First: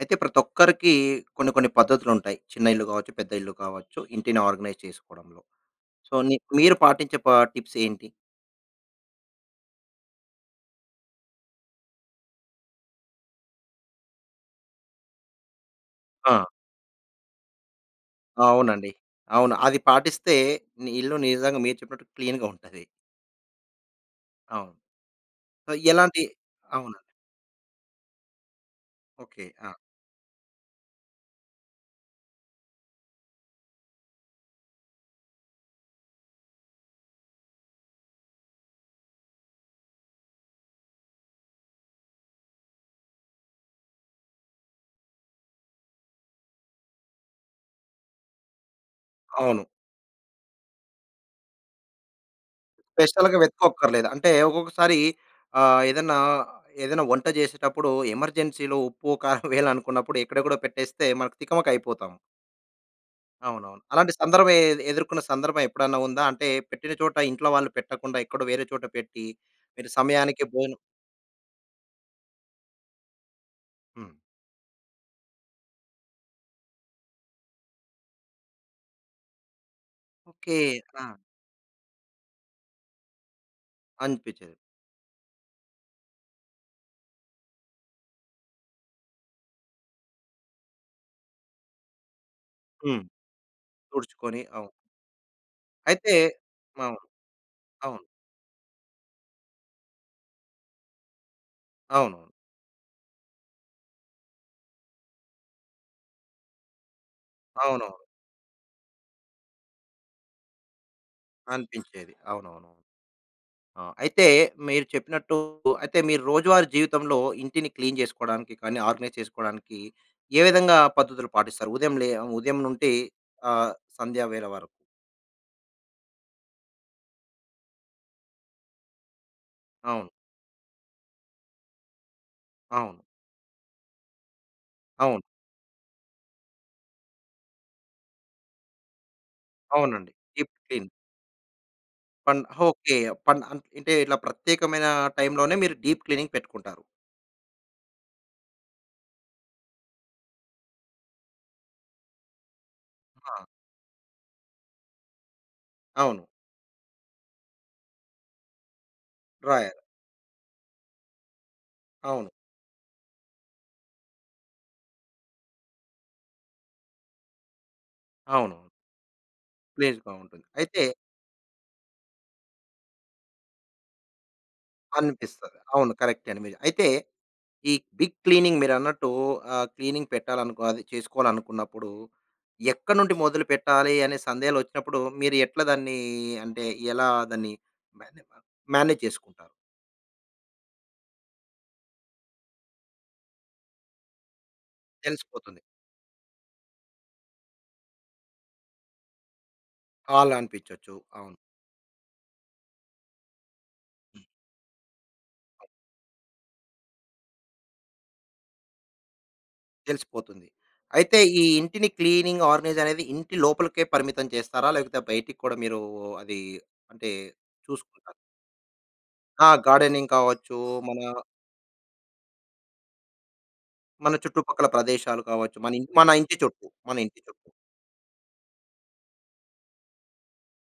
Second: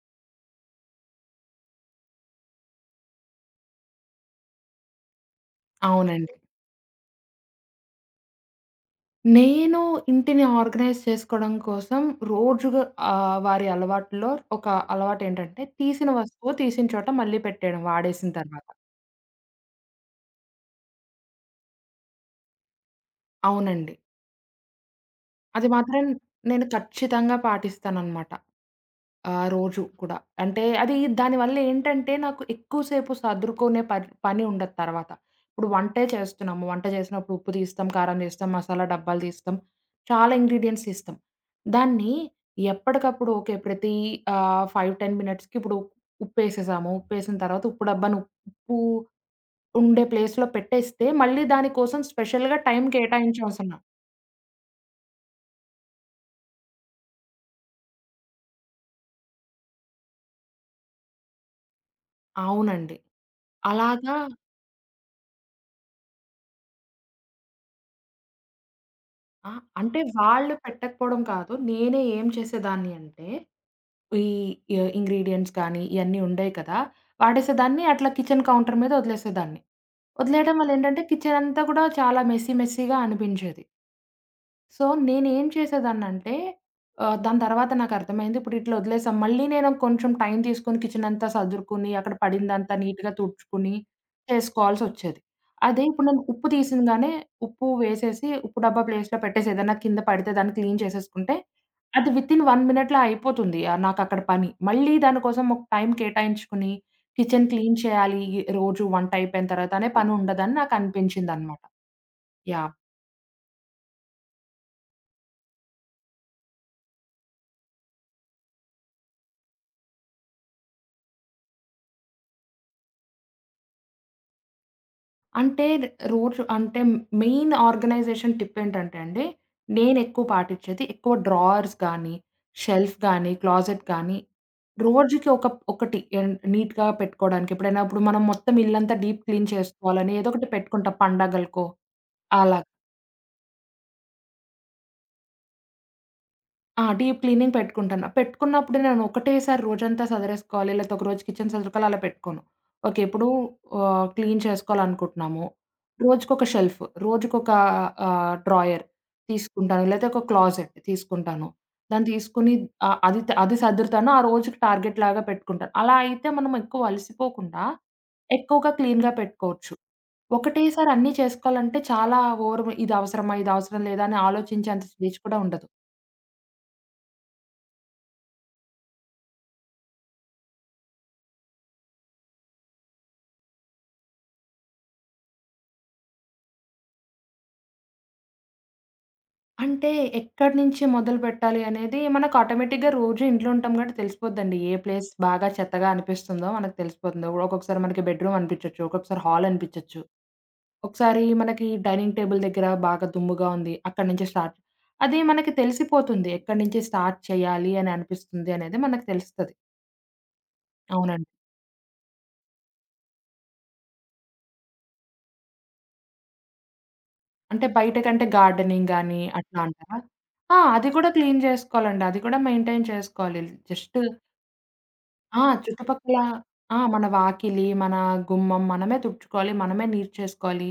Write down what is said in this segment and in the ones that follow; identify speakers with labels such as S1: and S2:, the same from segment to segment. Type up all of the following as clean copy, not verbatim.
S1: అయితే ప్రతి ఒక్కరికి కొన్ని కొన్ని పద్ధతులుంటాయి. చిన్న ఇల్లు కావచ్చు, పెద్ద ఇల్లు కావచ్చు, ఇంటిని ఆర్గనైజ్ చేసుకోవడంలో. సో,
S2: అవునండి.
S1: ని మీరు పాటించే టిప్స్ ఏంటి?
S2: నేను ఇంటిని ఆర్గనైజ్ చేసుకోవడం కోసం రోజుగా వారి అలవాటులో ఒక అలవాటేంటంటే, తీసిన
S1: ఆ!
S2: వస్తువు తీసిన చోట మళ్ళీ పెట్టేయడం వాడేసిన తర్వాత.
S1: అవునండి. అవును. అది పాటిస్తే నీ ఇల్లు నిజంగా మీరు చెప్పినట్టు క్లీన్‌గా ఉంటది.
S2: అవునండి.
S1: అవును.
S2: అది
S1: సో,
S2: మాత్రం
S1: ఎలాంటి
S2: నేను
S1: అవునండి.
S2: ఖచ్చితంగా పాటిస్తాననమాట. ఆ!
S1: ఓకే. ఆ!
S2: రోజు కూడా. అంటే అది దానివల్ల ఏంటంటే నాకు ఎక్కువ సేపు సర్దుకునే పని పని ఉండదు తర్వాత. ఇప్పుడు వంటే చేస్తున్నాము. వంట చేసినప్పుడు ఉప్పు తీస్తాం, కారం తీస్తాం, మసాలా డబ్బాలు తీస్తాం. చాలా ఇంగ్రీడియెంట్స్ తీస్తాం. దాన్ని ఎప్పటికప్పుడు ఓకే. ప్రతి 5, 10 మినిట్స్‌కి ఇప్పుడు ఉప్పేసేసాము. ఉప్పేసిన తర్వాత ఉప్పు డబ్బాను ఉప్పు
S1: అవును.
S2: ఉండే ప్లేస్‌లో పెట్టేస్తే మళ్ళీ దాని కోసం స్పెషల్‌గా టైం
S1: స్పెషల్‌గా
S2: కేటాయించవసరం
S1: వెతుక్కోక్కర్లేదు. అంటే ఒక్కొక్కసారి ఏదన్నా, ఏదైనా వంట చేసేటప్పుడు ఎమర్జెన్సీలో ఉప్పు, కారం వేయాలనుకున్నప్పుడు ఎక్కడెక్కడో పెట్టేస్తే మనకు తికమక అయిపోతాం.
S2: అవునండి.
S1: అవునవును. అలాంటి
S2: అలాగా
S1: సందర్భం ఎదుర్కొన్న సందర్భం ఎప్పుడన్నా ఉందా? అంటే పెట్టిన చోట ఇంట్లో వాళ్ళు పెట్టకుండా ఎక్కడో వేరే చోట పెట్టి,
S2: ఆ!
S1: మీరు
S2: అంటే
S1: సమయానికి
S2: వాళ్ళు
S1: భోజనం
S2: పెట్టకపోవడం కాదు. నేనే ఏం చేసేదాన్ని అంటే,
S1: హ్మ్.
S2: ఈ ఎ ఇంగ్రీడియెంట్స్ కానీ, ఇయన్నీ ఉండేయి కదా! వాడేసేదాన్ని అట్లా కిచెన్ కౌంటర్ మీద వదిలేసేదాన్ని.
S1: ఓకే.
S2: వదిలేయడం వల్ల
S1: ఆ!
S2: ఏంటంటే, కిచెన్ అంతా కూడా చాలా మెస్సీగా అనిపించేది.
S1: అనిపించేది.
S2: సో, నేనేం చేసేదాన్నంటే దాని తర్వాత నాకర్థమైంది. ఇప్పుడు ఇట్లా వదిలేసాం. మళ్ళీ నేను కొంచెం టైం తీసుకొని కిచెనంతా సదురుకుని, అక్కడ పడిందంతా
S1: హ్మ్.
S2: నీట్‌గా తుడుచుకుని
S1: తుడుచుకొని అవును.
S2: చేసుకోవాల్సొచ్చేది. అదే ఇప్పుడు
S1: అయితే
S2: నేను ఉప్పు
S1: అవును.
S2: తీసింగానే ఉప్పు
S1: అవును.
S2: వేసేసి, ఉప్పు డబ్బా ప్లేస్‌లో పెట్టేసి ఏదైనా కింద పడితే దాన్ని క్లీన్ చేసేసుకుంటే, అది
S1: అవునవును.
S2: వితిన్ 1 మినిట్‌లో అయిపోతుంది నాకక్కడ పని. మళ్ళీ దానికోసం ఒక టైం కేటాయించుకుని, కిచెన్ క్లీన్
S1: అవునవును.
S2: చేయాలి ఈ రోజు వంట అయిపోయిన తర్వాత అనే పని ఉండదని నాకు అనిపించిందనమాట.
S1: అనిపించేది.
S2: యాహ్!
S1: అవునవునవును. ఆ! అయితే మీరు చెప్పినట్టు అయితే మీరు రోజువారీ జీవితంలో ఇంటిని క్లీన్ చేసుకోవడానికి కానీ, ఆర్గనైజ్ చేసుకోవడానికి ఏ విధంగా పద్ధతులు పాటిస్తారు? ఉదయం నుండి ఆహ్, సంధ్యా వేళ వరకు.
S2: అంటే రోజు అంటే మెయిన్ ఆర్గనైజేషన్ టిప్ ఏంటంటే అండి,
S1: అవును.
S2: నేనెక్కువ పాటిచ్చేది ఎక్కువ డ్రావర్స్ గానీ, షెల్ఫ్
S1: అవును.
S2: గానీ, క్లోజెట్ గానీ
S1: అవును.
S2: రోజుకి ఒక ఒకటి ఎన్ నీట్‌గా పెట్టుకోవడానికి. ఎప్పుడైనా ఇప్పుడు మనం మొత్తం ఇల్లంతా డీప్ క్లీన్
S1: అవునండి.
S2: చేసుకోవాలని ఏదో ఒకటి
S1: డీప్ క్లీన్.
S2: పెట్టుకుంటాం పండగలకో అలా.
S1: ఓకే. పన్ అన్ అంటే ఇట్లా ప్రత్యేకమైన టైంలోనే మీరు డీప్ క్లీనింగ్ పెట్టుకుంటారు.
S2: ఆ! డీప్ క్లీనింగ్ పెట్టుకుంటాను. పెట్టుకున్నప్పుడు నేను ఒకటేసారి రోజంతా సదరేసుకోవాలి, లేకపోతే ఒకరోజు కిచెన్ సదురుకోవాలి అలా పెట్టుకోను. ఓకే. ఇప్పుడు
S1: ఆ!
S2: క్లీన్ చేసుకోవాలనుకుంటున్నాము.
S1: అవును.
S2: రోజుకొక షెల్ఫ్, రోజుకొక డ్రాయర్
S1: డ్రాయర్.
S2: తీసుకుంటాను. లేతే ఒక క్లాజెట్ తీసుకుంటాను. దాన్ని
S1: అవును.
S2: తీసుకొని అది అది సర్దుతాను. ఆ రోజుకి టార్గెట్ లాగా పెట్టుకుంటాను. అలా అయితే మనం ఎక్కువ అలసిపోకుండా
S1: అవును.
S2: ఎక్కువగా క్లీన్‌గా పెట్టుకోవచ్చు.
S1: ప్లేస్‌గా ఉంటుంది. అయితే
S2: ఒకటేసారి అన్నీ చేసుకోవాలంటే చాలా ఓవర్ ఇది అవసరమా? ఇది అవసరం లేదా? అని ఆలోచించేంత స్టేజ్ కూడా
S1: అనిపిస్తది.
S2: ఉండదు.
S1: అవును. కరెక్టే అండి మీరు. అయితే ఈ బిగ్ క్లీనింగ్ మీరన్నట్టు క్లీనింగ్ పెట్టాలనుకో అది చేసుకోవాలనుకున్నప్పుడు ఎక్కడి నుండి మొదలు పెట్టాలి అనే సందేహాలొచ్చినప్పుడు మీరు ఎట్లా దాన్ని అంటే ఎలా దాన్ని మేనే మేనేజ్ చేసుకుంటారు?
S2: అంటే ఎక్కడి నుంచి మొదలుపెట్టాలి అనేది మనకు ఆటోమేటిక్‌గా రోజు ఇంట్లో ఉంటాం కాబట్టి తెలిసిపోద్దండి. ఏ ప్లేస్ బాగా
S1: తెలిసిపోతుంది.
S2: చెత్తగా అనిపిస్తుందో మనకు తెలిసిపోతుంది. ఒక్కొక్కసారి మనకి బెడ్‌రూమ్ అనిపించొచ్చు. ఒక్కొక్కసారి హాల్ అనిపించొచ్చు.
S1: హాల్ అనిపించొచ్చు.
S2: ఒకసారి
S1: అవును.
S2: మనకి డైనింగ్ టేబుల్ దగ్గర బాగా దుమ్ముగా ఉంది. అక్కడి నుంచి స్టార్ట్ అది మనకి తెలిసిపోతుంది. ఎక్కడి నుంచి స్టార్ట్ చేయాలి అని అనిపిస్తుంది అనేది మనకు తెలుస్తది.
S1: తెలిసిపోతుంది. అయితే
S2: అవునండి.
S1: ఈ ఇంటిని క్లీనింగ్, ఆర్గనైజ్ అనేది ఇంటి లోపలికే పరిమితం చేస్తారా? లేకపోతే బయటికి కూడా మీరు అది అంటే
S2: అంటే బయట
S1: చూసుకుంటారు.
S2: కంటే గార్డెనింగ్ గాని
S1: ఆ!
S2: అట్లా అంటారా?
S1: గార్డెనింగ్ కావచ్చు,
S2: ఆ! అది
S1: మన
S2: కూడా క్లీన్ చేసుకోవాలండి. అది కూడా మెయింటైన్ చేసుకోవాలి. జస్ట్
S1: మన చుట్టుపక్కల ప్రదేశాలు
S2: ఆ!
S1: కావచ్చు,
S2: చుట్టుపక్కల ఆ!
S1: మన
S2: మన
S1: ఇంటి చుట్టూ.
S2: వాకిలి, మన గుమ్మం మనమే తుడుచుకోవాలి. మనమే నీట్ చేసుకోవాలి.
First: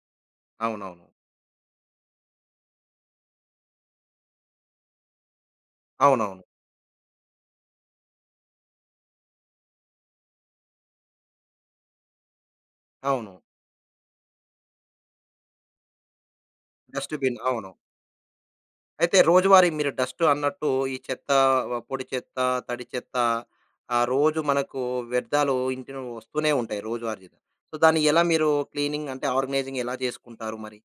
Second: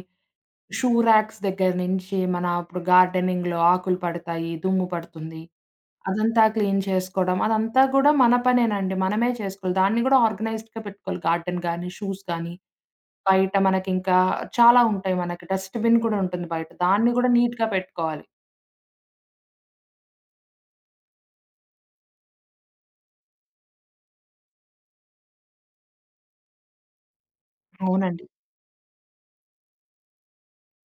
S2: షూ
S1: అవునవును.
S2: రాక్స్ దగ్గర నుంచి మన ఇప్పుడు గార్డెనింగ్‌లో ఆకులు పడతాయి, దుమ్ము పడుతుంది. అదంతా
S1: అవునవును.
S2: క్లీన్ చేసుకోవడం అదంతా గూడా మన పనేనండి. మనమే చేసుకోవాలి. దాన్ని గూడా ఆర్గనైజ్డ్‌గా పెట్టుకోవాలి. గార్డెన్ గానీ, షూస్ గానీ,
S1: అవును.
S2: బయట మనకింకా చాలా ఉంటాయి మనకి. డస్ట్‌బిన్ కూడా ఉంటుంది బయట. దాన్ని గూడా
S1: డస్ట్‌బిన్
S2: నీట్‌గా
S1: అవును.
S2: పెట్టుకోవాలి.
S1: అయితే రోజువారీ మీరు డస్ట్ అన్నట్టు ఈ చెత్త, పొడి చెత్త, తడి చెత్త రోజు మనకు వ్యర్థాలు ఇంటిని వస్తూనే ఉంటాయి రోజువారీగా. సో, దాన్ని ఎలా
S2: అవునండి.
S1: మీరు క్లీనింగ్ అంటే ఆర్గనైజింగ్ ఎలా చేసుకుంటారు మరి?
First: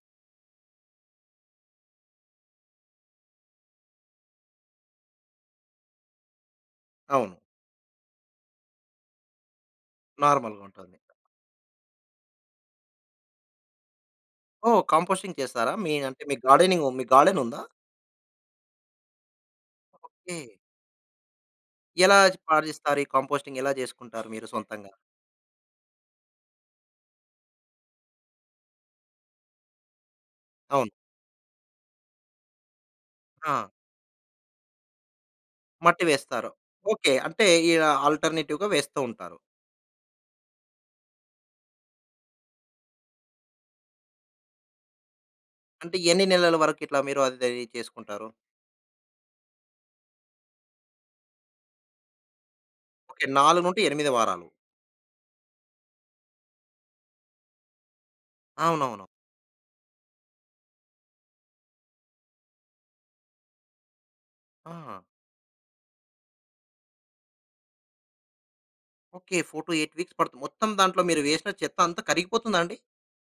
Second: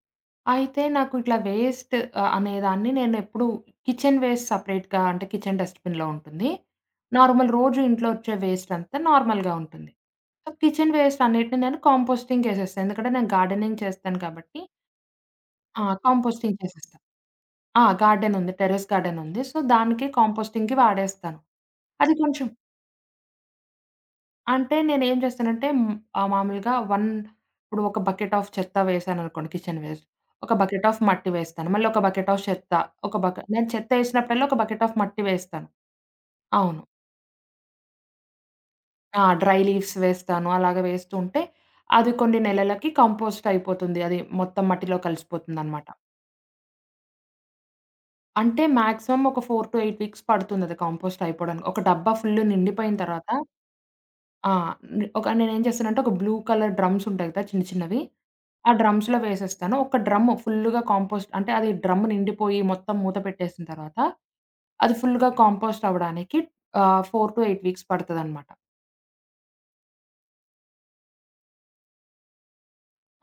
S2: అయితే నాకు ఇట్లా వేస్ట్ అనేదాన్ని నేనెప్పుడు కిచెన్ వేస్ట్ సెపరేట్‌గా అంటే కిచెన్ డస్ట్‌బిన్‌లో ఉంటుంది.
S1: అవును.
S2: నార్మల్ రోజు ఇంట్లో వచ్చే వేస్ట్ అంతా నార్మల్‌గా ఉంటుంది. సో,
S1: నార్మల్‌గా
S2: కిచెన్
S1: ఉంటుంది.
S2: వేస్ట్ అన్నిటిని నేను కంపోస్టింగ్‌కేసేస్తాను. ఎందుకంటే నేను గార్డెనింగ్ చేస్తాను కాబట్టి
S1: ఓహ్! కంపోస్టింగ్ చేస్తారా?
S2: ఆ!
S1: మీ అంటే మీ
S2: కంపోస్టింగ్
S1: గార్డెనింగ్
S2: చేసేస్తా.
S1: మీ గార్డెన్ ఉందా?
S2: ఆ! గార్డెన్ ఉంది. టెర్రస్ గార్డెన్ ఉంది. సో, దానికి
S1: ఓకే.
S2: కంపోస్టింగ్‌కి వాడేస్తాను. అది
S1: ఎలా
S2: కొంచెం
S1: పాటిస్తారు? ఈ కంపోస్టింగ్ ఎలా చేసుకుంటారు మీరు
S2: అంటే
S1: సొంతంగా?
S2: నేనేం చేస్తానంటే మామూలుగా 1 ఇప్పుడు ఒక బకెట్ ఆఫ్ చెత్త వేశాననుకోండి కిచెన్ వేస్ట్. ఒక బకెట్
S1: అవును.
S2: ఆఫ్ మట్టి వేస్తాను. మళ్ళీ ఒక బకెట్ ఆఫ్ చెత్త. ఒక బకె
S1: ఆ!
S2: నేను చెత్త ఏసినప్పుడల్లా ఒక బకెట్ ఆఫ్ మట్టి వేస్తాను.
S1: మట్టి వేస్తారు.
S2: అవును.
S1: ఓకే. అంటే ఇలా ఆల్టర్‌నేటివ్‌గా వేస్తూ
S2: ఆ!
S1: ఉంటారు.
S2: డ్రై లీవ్స్ వేస్తాను. అలాగా వేస్తూ ఉంటే అది కొన్ని నెలలకి కంపోస్ట్ అయిపోతుంది. అది మొత్తం మట్టిలో కలిసిపోతుందనమాట.
S1: అంటే ఎన్ని నెలల వరకు ఇట్లా మీరు అది చేసుకుంటారు?
S2: అంటే మాక్సిమం ఒక 4-8 వీక్స్ పడుతుందది కంపోస్ట్ అయిపోవడానికి. ఒక డబ్బా ఫుల్ నిండిపోయిన
S1: ఓకే.
S2: తర్వాత
S1: 4-8 వారాలు.
S2: ఆ! న్ ఒక నేనేం చేస్తానంటే ఒక బ్లూ కలర్ డ్రమ్స్ ఉంటాయి కదా! చిన్న చిన్నవి. ఆ
S1: అవునవును.
S2: డ్రమ్స్‌లో వేసేస్తాను. ఒక డ్రమ్ ఫుల్‌గా కాంపోస్ట్ అంటే అది డ్రమ్ నిండిపోయి మొత్తం మూత పెట్టేసిన తర్వాత, అది
S1: ఆ!
S2: ఫుల్‌గా కాంపోస్ట్ అవ్వడానికి 4-8 వీక్స్ పడతదనమాట.
S1: ఓకే. 4-8 వీక్స్ పడుతుంది. మొత్తం దాంట్లో మీరు వేసిన చెత్త అంతా కరిగిపోతుందా అండి?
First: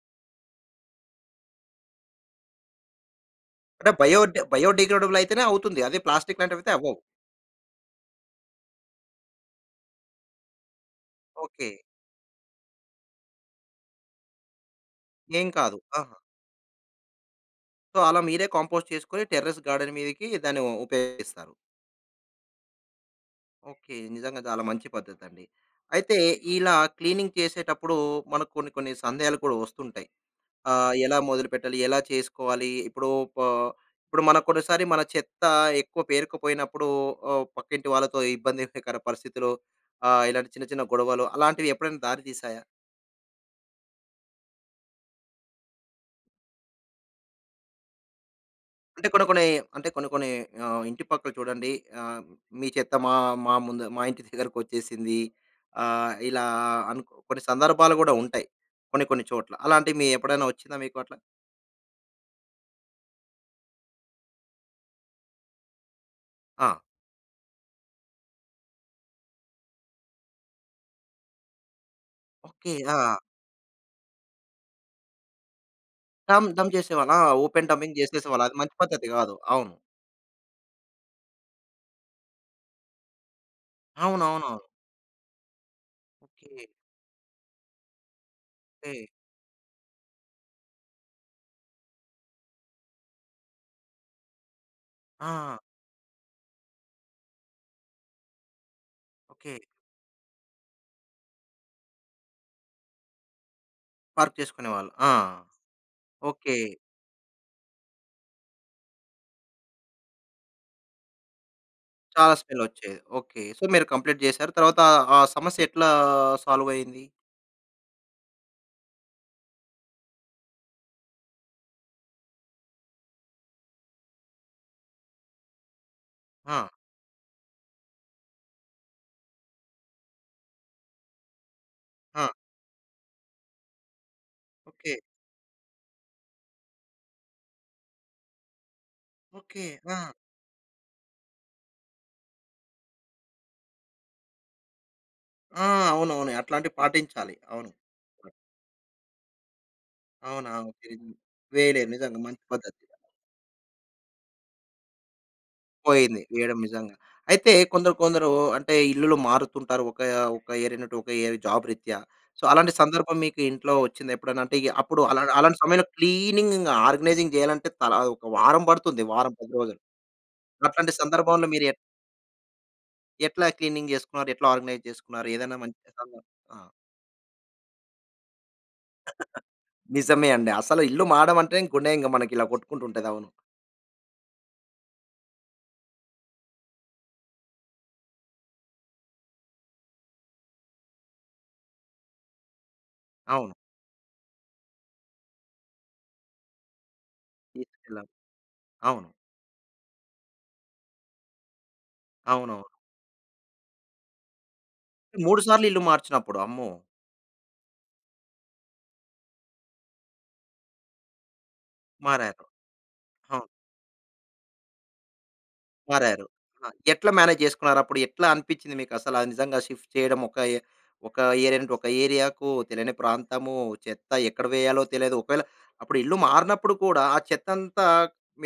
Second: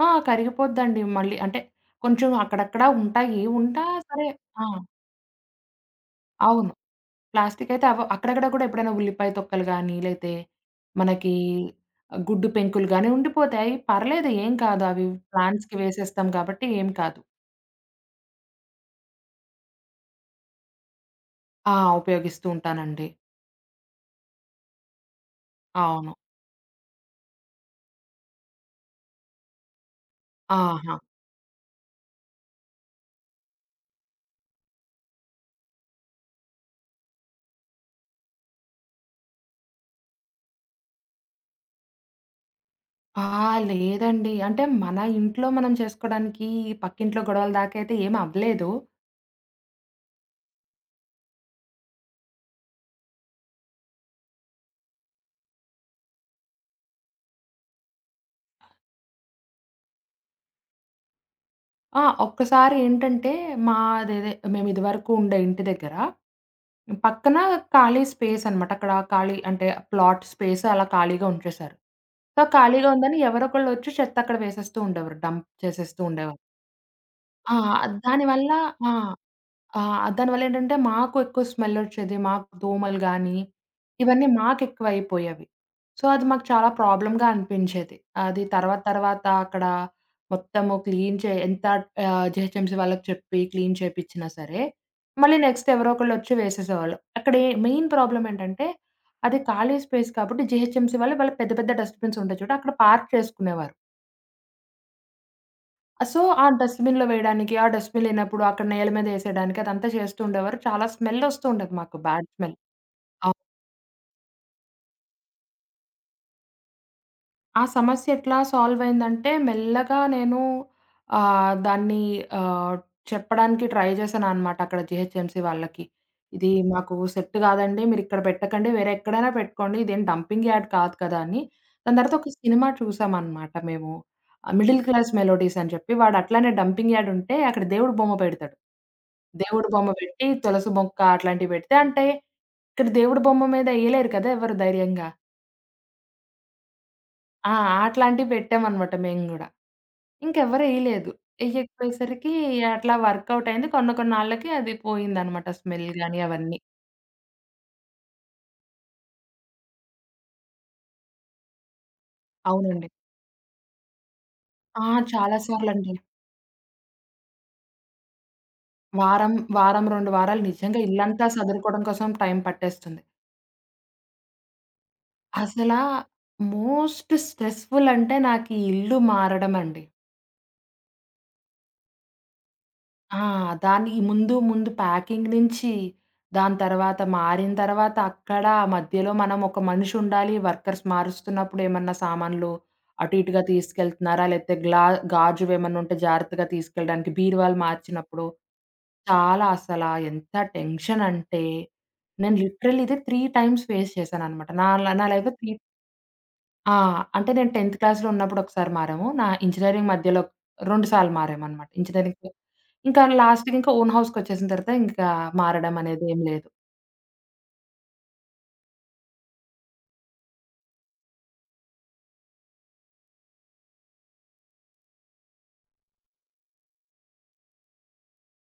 S2: ఆ! కరిగిపోద్దండి మళ్ళీ. అంటే కొంచెం అక్కడక్కడ ఉంటాయి. ఉంటా
S1: అంటే బయో
S2: సరే ఆ!
S1: బయోడిగ్రేడబుల్ అయితేనే అవుతుంది. అదే ప్లాస్టిక్
S2: అవును.
S1: లాంటివైతే అవ్వవు.
S2: ప్లాస్టిక్ అయితే అవ అక్కడక్కడ కూడా ఎప్పుడైనా ఉల్లిపాయ తొక్కలు గానీ, లేతే మనకి
S1: ఓకే.
S2: గుడ్డు పెంకులు గానీ ఉండిపోతాయి. పర్లేదు ఏం కాదు. అవి
S1: ఏం
S2: ప్లాంట్స్‌కి
S1: కాదు. ఆహా!
S2: వేసేస్తాం కాబట్టి ఏం కాదు.
S1: సో, అలా మీరే కాంపోస్ట్ చేసుకొని టెర్రస్ గార్డెన్ మీదకి దాన్ని ఉపయోగిస్తారు.
S2: ఆ! ఉపయోగిస్తూ ఉంటానండి.
S1: ఓకే. నిజంగా చాలా మంచి పద్ధతండి.
S2: అవును.
S1: అయితే ఇలా క్లీనింగ్ చేసేటప్పుడు మనకు కొన్ని కొన్ని సందేహాలు కూడా వస్తుంటాయి.
S2: ఆహా!
S1: ఎలా మొదలుపెట్టాలి? ఎలా చేసుకోవాలి? ఇప్పుడు ప ఇప్పుడు మనకు కొన్నిసారి మన చెత్త ఎక్కువ పేరుకుపోయినప్పుడు పక్కింటి వాళ్ళతో ఇబ్బందికర పరిస్థితులు ఇలాంటి చిన్న చిన్న గొడవలు అలాంటివి ఎప్పుడైనా దారి తీసాయా?
S2: ఆ! లేదండి. అంటే మన ఇంట్లో మనం చేసుకోవడానికి పక్కింట్లో గొడవల దాకా అయితే ఏమి అవ్వలేదు.
S1: అంటే కొన్ని కొన్ని అంటే కొన్ని కొన్ని ఇంటి పక్కల చూడండి ఆహ్, మీ చెత్త మా మా ముందు మా ఇంటి దగ్గరకొచ్చేసింది. ఇలా అనుకో కొన్ని సందర్భాలు గూడా ఉంటాయి. కొన్ని కొన్ని చోట్ల. అలాంటివి మీ ఎప్పుడైనా వచ్చిందా మీకు అట్లా?
S2: ఆ! ఒక్కసారి ఏంటంటే మాదేదే మేము ఇదివరకు ఉండే ఇంటి దగ్గర
S1: ఆ!
S2: పక్కన ఖాళీ స్పేస్ అనమాట. అక్కడ ఖాళీ అంటే ప్లాట్ స్పేస్ అలా ఖాళీగా ఉంచేశారు. So,
S1: okay.
S2: ఖాళీగా
S1: ఆ!
S2: ఉందని ఎవరో ఒకళ్ళు వచ్చి చెత్త అక్కడ వేసేస్తూ ఉండేవారు. డంప్ చేసేస్తూ ఉండేవారు.
S1: డంప్ చేసేవాళ్ళు. ఆ!
S2: ఆ!
S1: ఓపెన్ డంపింగ్ చేసేసేవాళ్ళు.
S2: దానివల్ల
S1: అది మంచి
S2: ఆ!
S1: పద్ధతి కాదు. అవును.
S2: ఆ! దానివల్లేంటంటే, మాకు ఎక్కువ స్మెల్లొచ్చేది. మాకు దోమలు గానీ, ఇవన్నీ
S1: అవునవునవును.
S2: మాకెక్కువయిపోయేవి. సో, అది మాకు
S1: ఓకే.
S2: చాలా ప్రాబ్లమ్‌గా అనిపించేది. అది తర్వాత
S1: ఓకే.
S2: తర్వాత అక్కడ మొత్తము క్లీన్ చే ఎంత జీహెచ్ఎంసీ వాళ్ళకి చెప్పి క్లీన్ చేపిచ్చినా సరే,
S1: ఆ!
S2: మళ్ళీ నెక్స్ట్ ఎవరో ఒకళ్ళొచ్చి వేసేసేవాళ్ళు. అక్కడ ఏ మెయిన్ ప్రాబ్లమేంటంటే, అది
S1: ఓకే.
S2: ఖాళీ స్పేస్ కాబట్టి జీహెచ్ఎంసీ వాళ్ళు వాళ్ళ పెద్ద పెద్ద డస్ట్‌బిన్స్ ఉంటాయి చూడు, అక్కడ పార్క్ చేసుకునేవారు.
S1: పార్క్ చేసుకునేవాళ్ళు. ఆ!
S2: సో, ఆ
S1: ఓకే.
S2: డస్ట్‌బిన్‌లో వేయడానికి, ఆ డస్ట్‌బిన్ లేనప్పుడు అక్కడ నేల మీద ఏసేయడానికి అదంతా చేస్తూ ఉండేవారు. చాలా స్మెల్ ఒస్తూ ఉండేది మాకు. బ్యాడ్
S1: చాలా
S2: స్మెల్.
S1: స్మెల్లొచ్చేది. ఓకే. సో, మీరు కంప్లీట్ చేశారు. తర్వాత ఆ సమస్య ఎట్లా సాల్వ్ అయింది?
S2: ఆ సమస్య ఎట్లా సాల్వ్ అయిందంటే మెల్లగా నేను దాన్ని ఆహ్, చెప్పడానికి ట్రై చేశాననమాట అక్కడ జీహెచ్ఎంసీ వాళ్ళకి. "ఇది
S1: ఆ!
S2: మాకు సెట్ కాదండి. మీరిక్కడ పెట్టకండి. వేరే ఎక్కడైనా పెట్టుకోండి. ఇదేం డంపింగ్ యార్డ్ కాదు కదా!" అని. దాని తర్వాత
S1: ఆ!
S2: ఒక సినిమా చూసామనమాట మేము. 'Middle
S1: okay.
S2: క్లాస్ మెలోడీస్' అని చెప్పి. వాడు అట్లానే డంపింగ్ యార్డ్ ఉంటే అక్కడ దేవుడి బొమ్మ పెడతాడు.
S1: ఓకే.
S2: దేవుడి బొమ్మ
S1: ఆ!
S2: పెట్టి, తులసి మొక్క అట్లాంటివి పెడితే అంటే ఇక్కడ దేవుడి బొమ్మ మీద ఎయలేరు కదా! ఎవరు ధైర్యంగా.
S1: ఆ! అవునవును. అట్లాంటివి పాటించాలి.
S2: ఆ!
S1: అవును.
S2: అట్లాంటివి పెట్టామనమాట మేము గూడా. ఇంకెవ్వరు
S1: అవునవును. తెలీదు.
S2: ఎయలేదు.
S1: వేయలేరు. నిజంగా
S2: ఎయ్యకపోయేసరికి
S1: మంచి పద్ధతి.
S2: అట్లా వర్కౌట్ అయింది. కొన్ని కొన్నాళ్ళకి అది పోయిందనమాట స్మెల్ గాని
S1: పోయింది. వేయడం
S2: అవన్నీ.
S1: నిజంగా. అయితే కొందరు కొందరు అంటే ఇల్లులు మారుతుంటారు. ఒక ఒక ఏరియా నుండి ఒక ఏరియా జాబ్ రీత్యా. సో, అలాంటి
S2: అవునండి.
S1: సందర్భం మీకు ఇంట్లో వచ్చిందా ఎప్పుడైనా? అంటే ఇక
S2: ఆ!
S1: అప్పుడు అలా
S2: చాలా
S1: అలాంటి సమయంలో
S2: సార్లండి.
S1: క్లీనింగ్, ఆర్గనైజింగ్ చేయాలంటే తలా ఒక వారం పడుతుంది.
S2: వారం,
S1: వారం, 10 రోజులు.
S2: వారం 2 వారాలు నిజంగా
S1: అట్లాంటి
S2: ఇల్లంతా
S1: సందర్భంలో మీరు
S2: సదురుకోవడం కోసం టైం పట్టేస్తుంది.
S1: ఎట్లా క్లీనింగ్ చేసుకున్నారు? ఎట్లా ఆర్గనైజ్ చేసుకున్నారు? ఏదైనా
S2: అసలా
S1: మంచి సంద ఆ!
S2: మోస్ట్ స్ట్రెస్‌ఫుల్ అంటే నాకు ఈ ఇల్లు మారడం అండి.
S1: నిజమే అండి. అసలు ఇల్లు మారడం అంటే గుండె ఇంక మనకిలా కొట్టుకుంటుంటది.
S2: ఆ!
S1: అవును.
S2: దాన్ని ముందు ముందు ప్యాకింగ్ నుంచి, దాని తర్వాత మారిన తర్వాత అక్కడ మధ్యలో మనం ఒక మనిషి ఉండాలి. వర్కర్స్ మారుస్తున్నప్పుడు ఏమన్నా సామాన్లు అటు ఇటుగా
S1: అవును.
S2: తీసుకెళ్తున్నారా? లేకపోతే గ్లా గాజువేమన్నా ఉంటే జాగ్రత్తగా తీసుకెళ్ళడానికి బీరువాలు
S1: తీసుకెళ్ళాం.
S2: మార్చినప్పుడు
S1: అవును.
S2: చాలా అసలా ఎంత టెన్షన్ అంటే, నేను
S1: అవునవును.
S2: లిటరల్లీ ఇదే 3 టైమ్స్ ఫేస్ చేశాననమాట. నా లైఫ్‌లో
S1: 3
S2: 3
S1: సార్లు ఇల్లు మార్చినప్పుడు అమ్మో!
S2: ఆ! అంటే నేను 10థ్ క్లాస్‌లో ఉన్నప్పుడు ఒకసారి మారాము. నా ఇంజినీరింగ్ మధ్యలో 2 సార్లు మారామనమాట. ఇంజినీరింగ్
S1: మారారు.
S2: ఇంకా
S1: అవును.
S2: లాస్ట్‌కి ఇంకా ఓన్ హౌస్‌కొచ్చేసిన తర్వాత ఇంకా మారడం అనేది ఏం
S1: మారారు.
S2: లేదు.
S1: ఆ! ఎట్లా మేనేజ్ చేసుకున్నారప్పుడు? ఎట్లా అనిపిచ్చింది మీకసల నిజంగా షిఫ్ట్ చేయడం ఒక ఏరియా నుండి ఒక ఏరియాకు, తెలియని ప్రాంతము, చెత్త ఎక్కడ వేయాలో తెలియదు. ఒకవేళ అప్పుడు ఇల్లు మారినప్పుడు కూడా ఆ చెత్తంతా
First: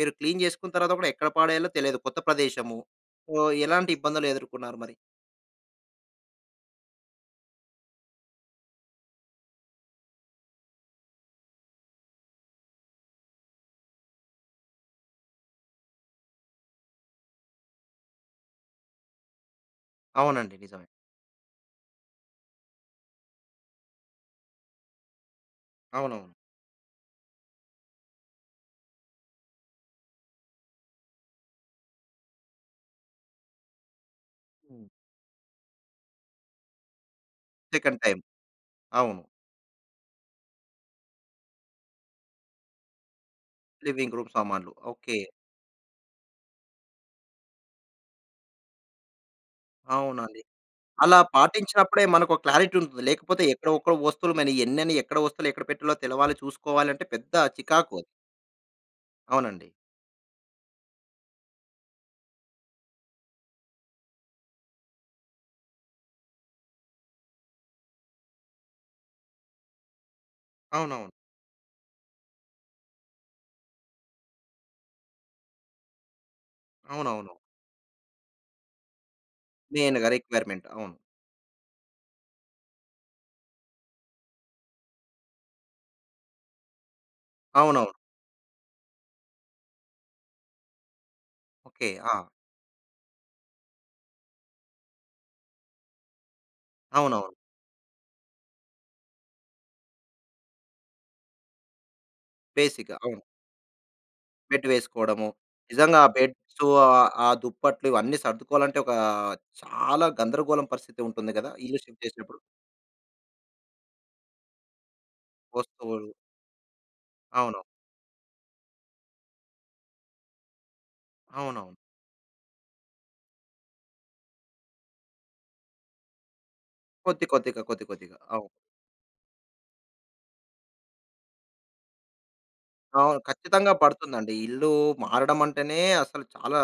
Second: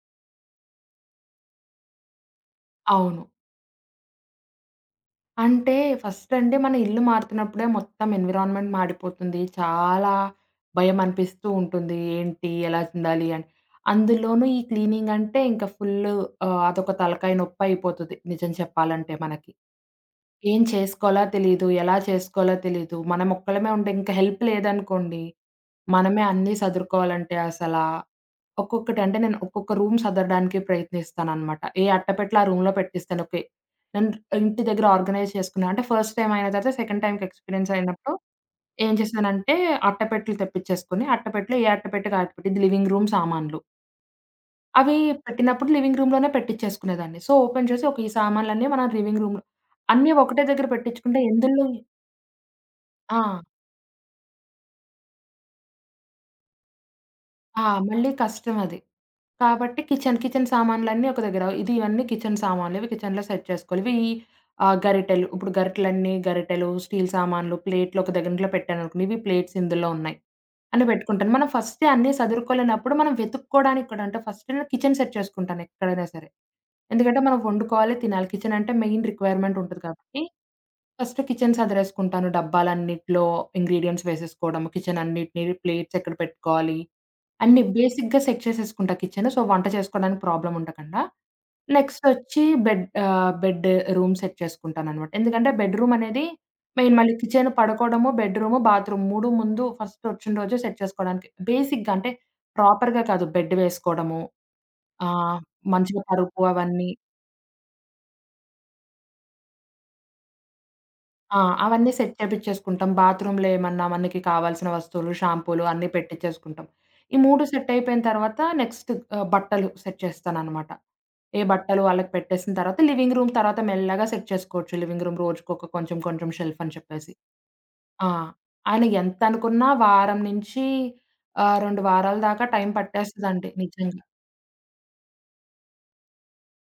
S1: మీరు క్లీన్ చేసుకున్న తర్వాత కూడా ఎక్కడ పడేయాలో తెలియదు. కొత్త ప్రదేశము.
S2: అవును.
S1: సో, ఎలాంటి ఇబ్బందులు ఎదుర్కొన్నారు మరి?
S2: అంటే ఫస్ట్ అంటే మన ఇల్లు మారుతున్నప్పుడే మొత్తం ఎన్విరాన్మెంట్ మాడిపోతుంది. చాలా భయం అనిపిస్తూ ఉంటుంది. ఏంటి? ఎలా ఉండాలి? అని. అందులోనూ ఈ క్లీనింగ్ అంటే ఇంకా ఫుల్ అదొక తలకాయ నొప్పి అయిపోతది నిజం చెప్పాలంటే మనకి.
S1: అవునండి.
S2: ఏం
S1: నిజమే.
S2: చేసుకోవాలో తెలీదు. ఎలా చేసుకోవాలో తెలీదు. మనం ఒక్కళమే ఉంటే ఇంక హెల్ప్ లేదనుకోండి. మనమే
S1: అవునవును.
S2: అన్నీ సదురుకోవాలంటే అసలా ఒక్కొక్కటి అంటే నేను ఒక్కొక్క రూమ్ సదరడానికి ప్రయత్నిస్తాననమాట. ఏ అట్టపెట్టెలు ఆ రూమ్‌లో పెట్టిస్తాను. ఓకే. నేను ఇంటి దగ్గర
S1: హ్మ్.
S2: ఆర్గనైజ్ చేసుకున్నా. అంటే ఫస్ట్ టైమ్ అయిన తర్వాత సెకండ్ టైమ్‌కి ఎక్స్‌పీరియన్స్
S1: సెకండ్
S2: అయినప్పుడు
S1: టైమ్.
S2: ఏం
S1: అవును.
S2: చేశానంటే అట్టపెట్టెలు తెప్పిచ్చేసుకొని అట్టపెట్టెలో ఏ అట్టపెట్టెకి ఆ అట్టపెట్టె ఇది లివింగ్ రూమ్ సామాన్లు.
S1: లివింగ్ రూమ్ సామాన్లు.
S2: అవి
S1: ఓకే.
S2: పెట్టినప్పుడు లివింగ్ రూమ్‌లోనే పెట్టిచ్చేసుకునేదాన్ని. సో, ఓపెన్ చేసి ఒక ఈ సామాన్లన్నీ మన లివింగ్ రూమ్‌లో అన్నీ
S1: అవునండి.
S2: ఒకటే దగ్గర
S1: అలా
S2: పెట్టించుకుంటే ఎందులో
S1: పాటించినప్పుడే మనకో క్లారిటీ ఉంటుంది. లేకపోతే
S2: ఆ!
S1: ఎక్కడో ఒక్కో వస్తువులు మరి ఎన్నని ఎక్కడ వస్తువులు ఎక్కడ పెట్టాలో తెలవాలి, చూసుకోవాలంటే పెద్ద
S2: ఆ!
S1: చికాకు అది.
S2: మళ్ళీ కష్టం అది.
S1: అవునండి.
S2: కాబట్టి కిచెన్, కిచెన్ సామాన్లన్నీ ఒక దగ్గర. ఇది ఇవన్నీ కిచెన్ సామాన్లు. ఇవి కిచెన్‌లో సెట్ చేసుకోవాలి. ఇవి గరిటెలు. ఇప్పుడు గరిటెలు, స్టీల్ సామాన్లు, ప్లేట్లు ఒక దగ్గర ఇంట్లో పెట్టాననుకోండి. ఇవి ప్లేట్స్ ఇందులో ఉన్నాయి అని
S1: అవునవును.
S2: పెట్టుకుంటాను. మనం ఫస్టే అన్నీ సదురుకోలేనప్పుడు మనం వెతుక్కోవడానికి కూడా అంటే ఫస్ట్ నేను కిచెన్ సెట్ చేసుకుంటాను ఎక్కడైనా సరే. ఎందుకంటే
S1: అవునవును.
S2: మనం వండుకోవాలి, తినాలి. కిచెన్ అంటే మెయిన్ రిక్వైర్మెంట్ ఉంటది
S1: మెయిన్‌గా
S2: కాబట్టి
S1: రిక్వైర్మెంట్. అవును.
S2: ఫస్ట్ కిచెన్ సదిరేసుకుంటాను. డబ్బాలన్నిట్లో ఇంగ్రీడియెంట్స్ వేసేసుకోవడం, కిచెన్ అన్నిటిని ప్లేట్స్ ఎక్కడ పెట్టుకోవాలి. అన్నీ
S1: అవునవును.
S2: బేసిక్‌గా సెట్ చేసేసుకుంటా కిచెను. సో, వంట చేసుకోవడానికి ప్రాబ్లమ్ ఉండకుండా.
S1: ఓకే. ఆ!
S2: నెక్స్టొచ్చి బెడ్ బెడ్ రూమ్ సెట్ చేసుకుంటాననమాట. ఎందుకంటే బెడ్‌రూమ్ అనేది మెయిన్ మళ్ళీ
S1: అవునవును.
S2: కిచెను, పడుకోవడము, బెడ్‌రూము, బాత్రూమ్ 3 ముందు ఫస్ట్ వచ్చిన రోజే సెట్ చేసుకోవడానికి. బేసిక్‌గా అంటే
S1: బేసిక్‌గా
S2: ప్రాపర్‌గా
S1: అవును.
S2: కాదు బెడ్ వేసుకోవడము,
S1: బెడ్ వేసుకోవడము.
S2: ఆహ్,
S1: నిజంగా
S2: మంచిగా
S1: ఆ
S2: పరుపు
S1: బెడ్సు
S2: అవన్నీ
S1: ఆ దుప్పట్లు ఇవన్నీ సర్దుకోవాలంటే ఒక చాలా గందరగోళం పరిస్థితి ఉంటుంది
S2: ఆ!
S1: గదా! ఇల్లు
S2: అవన్నీ
S1: షిఫ్ట్
S2: సెట్
S1: చేసినప్పుడు.
S2: చేపిచ్చేసుకుంటాం. బాత్రూమ్‌లో ఏమన్నా మనకి కావాల్సిన వస్తువులు, షాంపూలు అన్నీ
S1: వస్తువులు.
S2: పెట్టిచ్చేసుకుంటాం. ఈ 3
S1: అవును.
S2: సెట్ అయిపోయిన తర్వాత నెక్స్ట్ బట్టలు సెట్ చేస్తాననమాట. ఏ
S1: అవునవును.
S2: బట్టలు వాళ్ళకి పెట్టేసిన తర్వాత లివింగ్ రూమ్ తర్వాత మెల్లగా సెట్ చేసుకోవచ్చు. లివింగ్ రూమ్ రోజుకొక కొంచెం కొంచెం షెల్ఫ్ అని చెప్పేసి.
S1: కొద్ది కొద్దిగా, కొద్ది
S2: ఆ!
S1: కొద్దిగా. అవును.
S2: ఆయన ఎంతనుకున్నా వారం నుంచి 2 వారాల దాకా టైం
S1: అవును.
S2: పట్టేస్తదండి
S1: ఖచ్చితంగా
S2: నిజంగా.
S1: పడుతుందండి. ఇల్లు మారడం అంటేనే అసలు చాలా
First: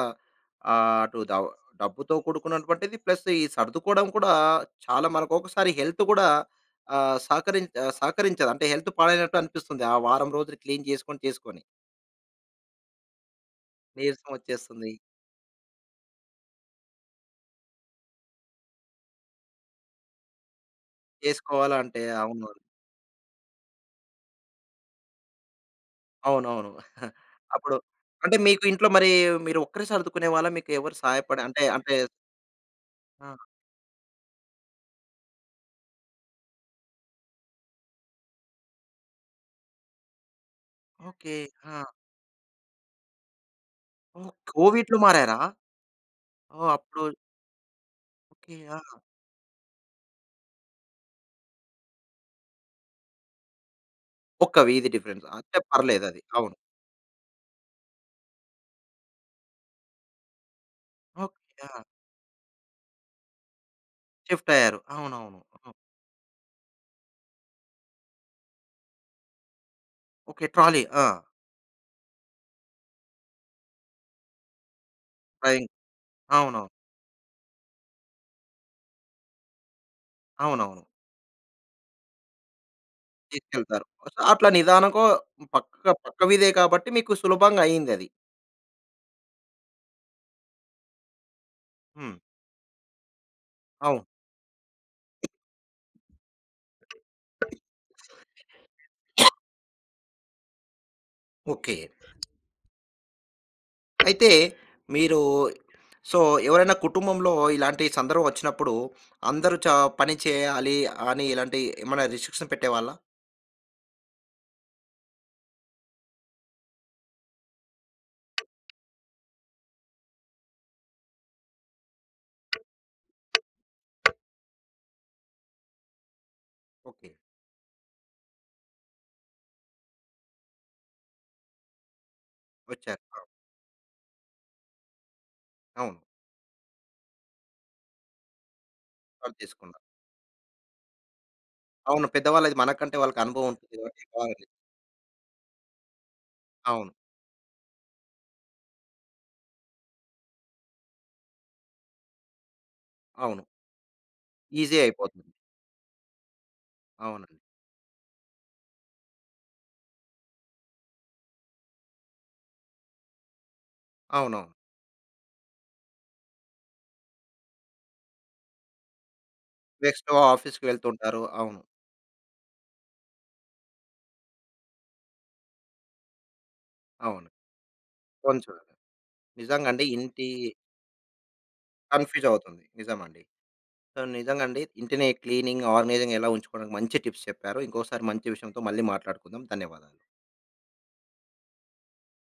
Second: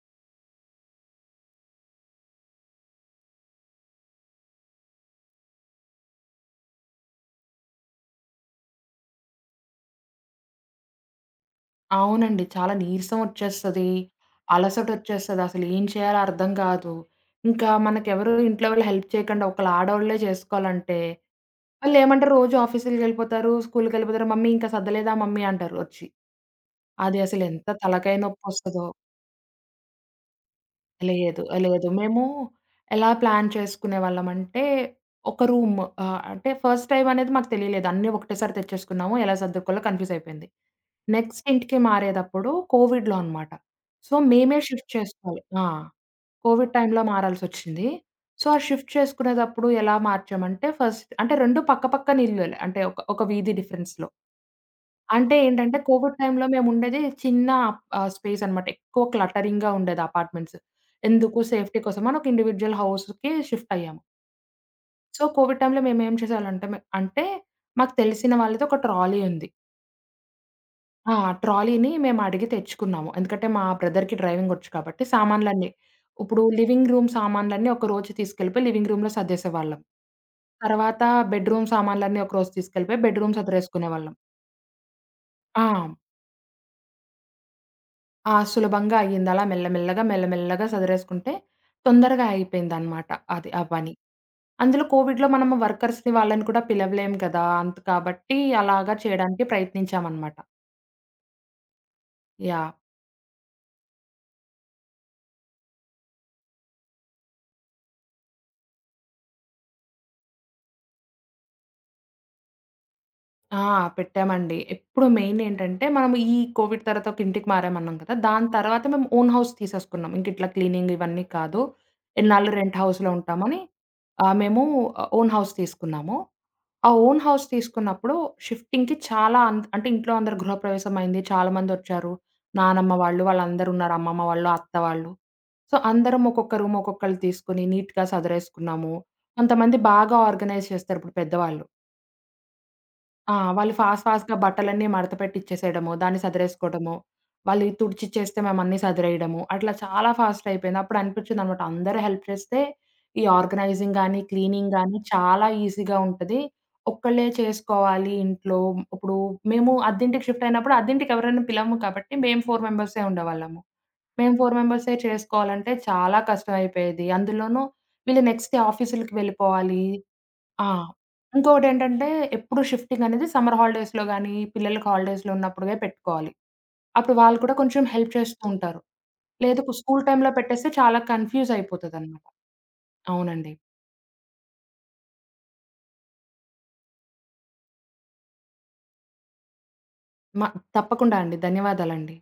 S1: అటు డబ్బుతో కూడుకున్నటువంటిది. ప్లస్ ఈ సర్దుకోవడం కూడా చాలా మనకు ఒక్కొక్కసారి హెల్త్ కూడా సహకరించదు. అంటే హెల్త్ పాడైనట్టు అనిపిస్తుంది. ఆ వారం రోజులు క్లీన్ చేసుకొని, చేసుకొని.
S2: అవునండి. చాలా నీరసం వచ్చేస్తది.
S1: నీరసం వచ్చేస్తుంది.
S2: అలసటొచ్చేస్తది. అసలు ఏం చేయాలో అర్థం కాదు. ఇంకా మనకెవరు ఇంట్లో వాళ్ళు హెల్ప్ చేయకుండా ఒకళ్ళ ఆడోళ్ళే చేసుకోవాలంటే
S1: చేసుకోవాలంటే
S2: వాళ్ళేమంటారు
S1: అవును.
S2: రోజు ఆఫీసులకెళ్ళిపోతారు, స్కూలుకెళ్ళిపోతారు. మమ్మీ ఇంకా సర్దలేదా మమ్మీ అంటారు వచ్చి.
S1: అవునవును.
S2: అది అసలెంత
S1: అప్పుడు
S2: తలకాయ
S1: అంటే మీకు
S2: నొప్పొస్తదో.
S1: ఇంట్లో మరి మీరు ఒక్కరే సర్దుకునేవాళ్ళా? మీకు ఎవరు సహాయపడి
S2: లేదు.
S1: అంటే
S2: లేదు.
S1: అంటే
S2: మేము ఎలా
S1: ఆ!
S2: ప్లాన్ చేసుకునేవాళ్ళమంటే, ఒక రూమ్ అంటే ఫస్ట్ టైమ్ అనేది మాకు తెలియలేదు. అన్నీ ఒకటేసారి తెచ్చేసుకున్నాము. ఎలా సర్దుకోవాలో కన్‌ఫ్యూజ్ అయిపోయింది.
S1: ఓకే.
S2: నెక్స్ట్
S1: ఆ!
S2: ఇంటికి మారేటప్పుడు కోవిడ్‌లో అన్నమాట. సో,
S1: ఓహ్!
S2: మేమే షిఫ్ట్
S1: కోవిడ్‌లో మారారా?
S2: చేసుకోవాలి. ఆ!
S1: ఓహ్!
S2: కోవిడ్ టైమ్‌లో
S1: అప్పుడు
S2: మారాల్సొచ్చింది. So,
S1: okay.
S2: ఆ
S1: ఆ!
S2: షిఫ్ట్ చేసుకునేటప్పుడు ఎలా మార్చామంటే ఫస్ట్ అంటే 2 పక్కన ఇల్లులే. అంటే ఒక ఒక వీధి డిఫరెన్స్‌లో.
S1: ఒక్క వీధి డిఫరెన్స్.
S2: అంటే
S1: అంటే
S2: ఏంటంటే, కోవిడ్
S1: పర్లేదది.
S2: టైమ్‌లో
S1: అవును.
S2: మేముండేది చిన్న స్పేస్ అన్నమాట. ఎక్కువ క్లటరింగ్‌గా ఉండేది అపార్ట్‌మెంట్స్.
S1: ఓకే.
S2: ఎందుకు
S1: ఆ!
S2: సేఫ్టీ కోసమని ఒక ఇండివిడ్యువల్ హౌస్‌కి షిఫ్ట్ అయ్యాము.
S1: షిఫ్ట్ అయ్యారు.
S2: సో,
S1: అవునవును.
S2: కోవిడ్
S1: హ్మ్.
S2: టైమ్‌లో మేమేం చేసేవాళ్ళంటే మే అంటే మాకు తెలిసిన వాళ్ళది ఒక ట్రాలీ ఉంది.
S1: ఓకే. ట్రాలీ. ఆ!
S2: ఆ! ట్రాలీని మేము అడిగి తెచ్చుకున్నాము. ఎందుకంటే, మా బ్రదర్‌కి డ్రైవింగ్ వచ్చు కాబట్టి
S1: డ్రైవింగ్.
S2: సామాన్లన్నీ. ఇప్పుడు
S1: అవునవును.
S2: లివింగ్ రూమ్ సామాన్లన్నీ ఒకరోజు తీసుకెళ్ళిపోయి లివింగ్ రూమ్‌లో సర్దేసేవాళ్ళం.
S1: అవునవును.
S2: తర్వాత బెడ్‌రూమ్ సామాన్లన్నీ ఒకరోజు తీసుకెళ్ళిపోయి బెడ్‌రూమ్
S1: తీసుకెళ్తారు.
S2: సదిరేసుకునేవాళ్ళం.
S1: సో, అట్లా నిదానంగా
S2: ఆ!
S1: పక్క పక్క వీధే కాబట్టి మీకు సులభంగా అయిందది.
S2: ఆ! సులభంగా అయ్యింది. అలా మెల్లమెల్లగా, మెల్లమెల్లగా సదిరేసుకుంటే
S1: హ్మ్.
S2: తొందరగా అయిపోయిందనమాట అది ఆ పని.
S1: అవును.
S2: అందులో కోవిడ్‌లో మనము వర్కర్స్‌ని వాళ్ళని కూడా పిలవలేం కదా! అంత కాబట్టి అలాగా చేయడానికి ప్రయత్నించామనమాట.
S1: ఓకే.
S2: యాహ్!
S1: అయితే మీరు సో, ఎవరైనా కుటుంబంలో ఇలాంటి సందర్భం వచ్చినప్పుడు అందరూ చ పని చేయాలి అని ఇలాంటి ఏమైనా రిస్ట్రిక్షన్ పెట్టేవాళ్ళా?
S2: ఆ! పెట్టామండి. ఎప్పుడు మెయిన్ ఏంటంటే, మనం ఈ కోవిడ్ తర్వాత ఒక ఇంటికి మారామన్నాం కదా! దాని తర్వాత మేము ఓన్ హౌస్ తీసేసుకున్నాం. ఇంక ఇట్లా క్లీనింగ్ ఇవన్నీ కాదు. ఎన్నాళ్ళు రెంట్ హౌస్‌లో ఉంటామని మేము ఓన్ హౌస్ తీసుకున్నాము. ఆ
S1: ఓకే.
S2: ఓన్ హౌస్ తీసుకున్నప్పుడు షిఫ్టింగ్‌కి చాలా అంత్ అంటే ఇంట్లో అందరు గృహప్రవేశం అయింది. చాలా మందొచ్చారు. నానమ్మ
S1: వచ్చారు.
S2: వాళ్ళు,
S1: అవును.
S2: వాళ్ళందరూ ఉన్నారు. అమ్మమ్మ వాళ్ళు, అత్త వాళ్ళు. సో,
S1: అవును.
S2: అందరం ఒక్కొక్క రూమ్ ఒక్కొక్కళ్ళు తీసుకొని నీట్‌గా సదరేసుకున్నాము.
S1: వాళ్ళు
S2: కొంతమంది
S1: తీసుకున్నారు.
S2: బాగా ఆర్గనైజ్ చేస్తారు ఇప్పుడు పెద్దవాళ్ళు.
S1: అవును. పెద్దవాళ్ళది మనకంటే వాళ్ళకి
S2: ఆ!
S1: అనుభవం
S2: వాళ్ళు
S1: ఉంటుంది
S2: ఫాస్ట్‌గా
S1: కాబట్టి
S2: బట్టలన్నీ మడత పెట్టి ఇచ్చేసేయడము, దాన్ని
S1: అవును.
S2: సదిరేసుకోవడము, వాళ్ళు తుడిచిచ్చేస్తే మేమన్నీ సదిరేయడము. అట్లా చాలా ఫాస్ట్ అయిపోయింది. అప్పుడు అనిపించిందనమాట అందరూ హెల్ప్ చేస్తే ఈ
S1: అవును.
S2: ఆర్గనైజింగ్ గానీ, క్లీనింగ్
S1: ఈజీ
S2: గానీ
S1: అయిపోతుంది.
S2: చాలా ఈజీగా ఉంటది. ఒక్కళ్ళే
S1: అవునండి.
S2: చేసుకోవాలి ఇంట్లో. ఇప్పుడు మేము అద్దింటికి షిఫ్ట్ అయినప్పుడు అద్దింటికి ఎవరైనా పిలవము కాబట్టి మేము 4 మెంబర్సే ఉండేవాళ్ళము. మేము
S1: అవునవును.
S2: 4 మెంబర్సే చేసుకోవాలంటే చాలా కష్టం అయిపోయేది. అందులోనూ వీళ్ళు నెక్స్ట్ డే ఆఫీసులకి వెళ్ళిపోవాలి.
S1: నెక్స్ట్ ఆఫీస్‌కి
S2: ఆ!
S1: వెళ్తుంటారు. అవును.
S2: ఇంకోటేంటంటే, ఎప్పుడు షిఫ్టింగ్ అనేది సమ్మర్ హాలిడేస్‌లో గానీ, పిల్లలకి హాలిడేస్‌లో ఉన్నప్పుడే పెట్టుకోవాలి. అప్పుడు
S1: అవును.
S2: వాళ్ళు కూడా కొంచెం హెల్ప్ చేస్తూ
S1: కొంచెం
S2: ఉంటారు. లేదు కు
S1: నిజంగండి
S2: స్కూల్
S1: ఇంటి
S2: టైమ్‌లో పెట్టేస్తే చాలా కన్‌ఫ్యూజ్
S1: కన్‌ఫ్యూజ్
S2: అయిపోతదనమాట.
S1: అవుతుంది. నిజమండి.
S2: అవునండి.
S1: సో, నిజంగండి ఇంటిని క్లీనింగ్, ఆర్గనైజింగ్ ఎలా ఉంచుకోవడానికి మంచి టిప్స్ చెప్పారు. ఇంకోసారి మంచి విషయంతో మళ్ళీ మాట్లాడుకుందాం. ధన్యవాదాలు.
S2: మ తప్పకుండా అండి. ధన్యవాదాలండి.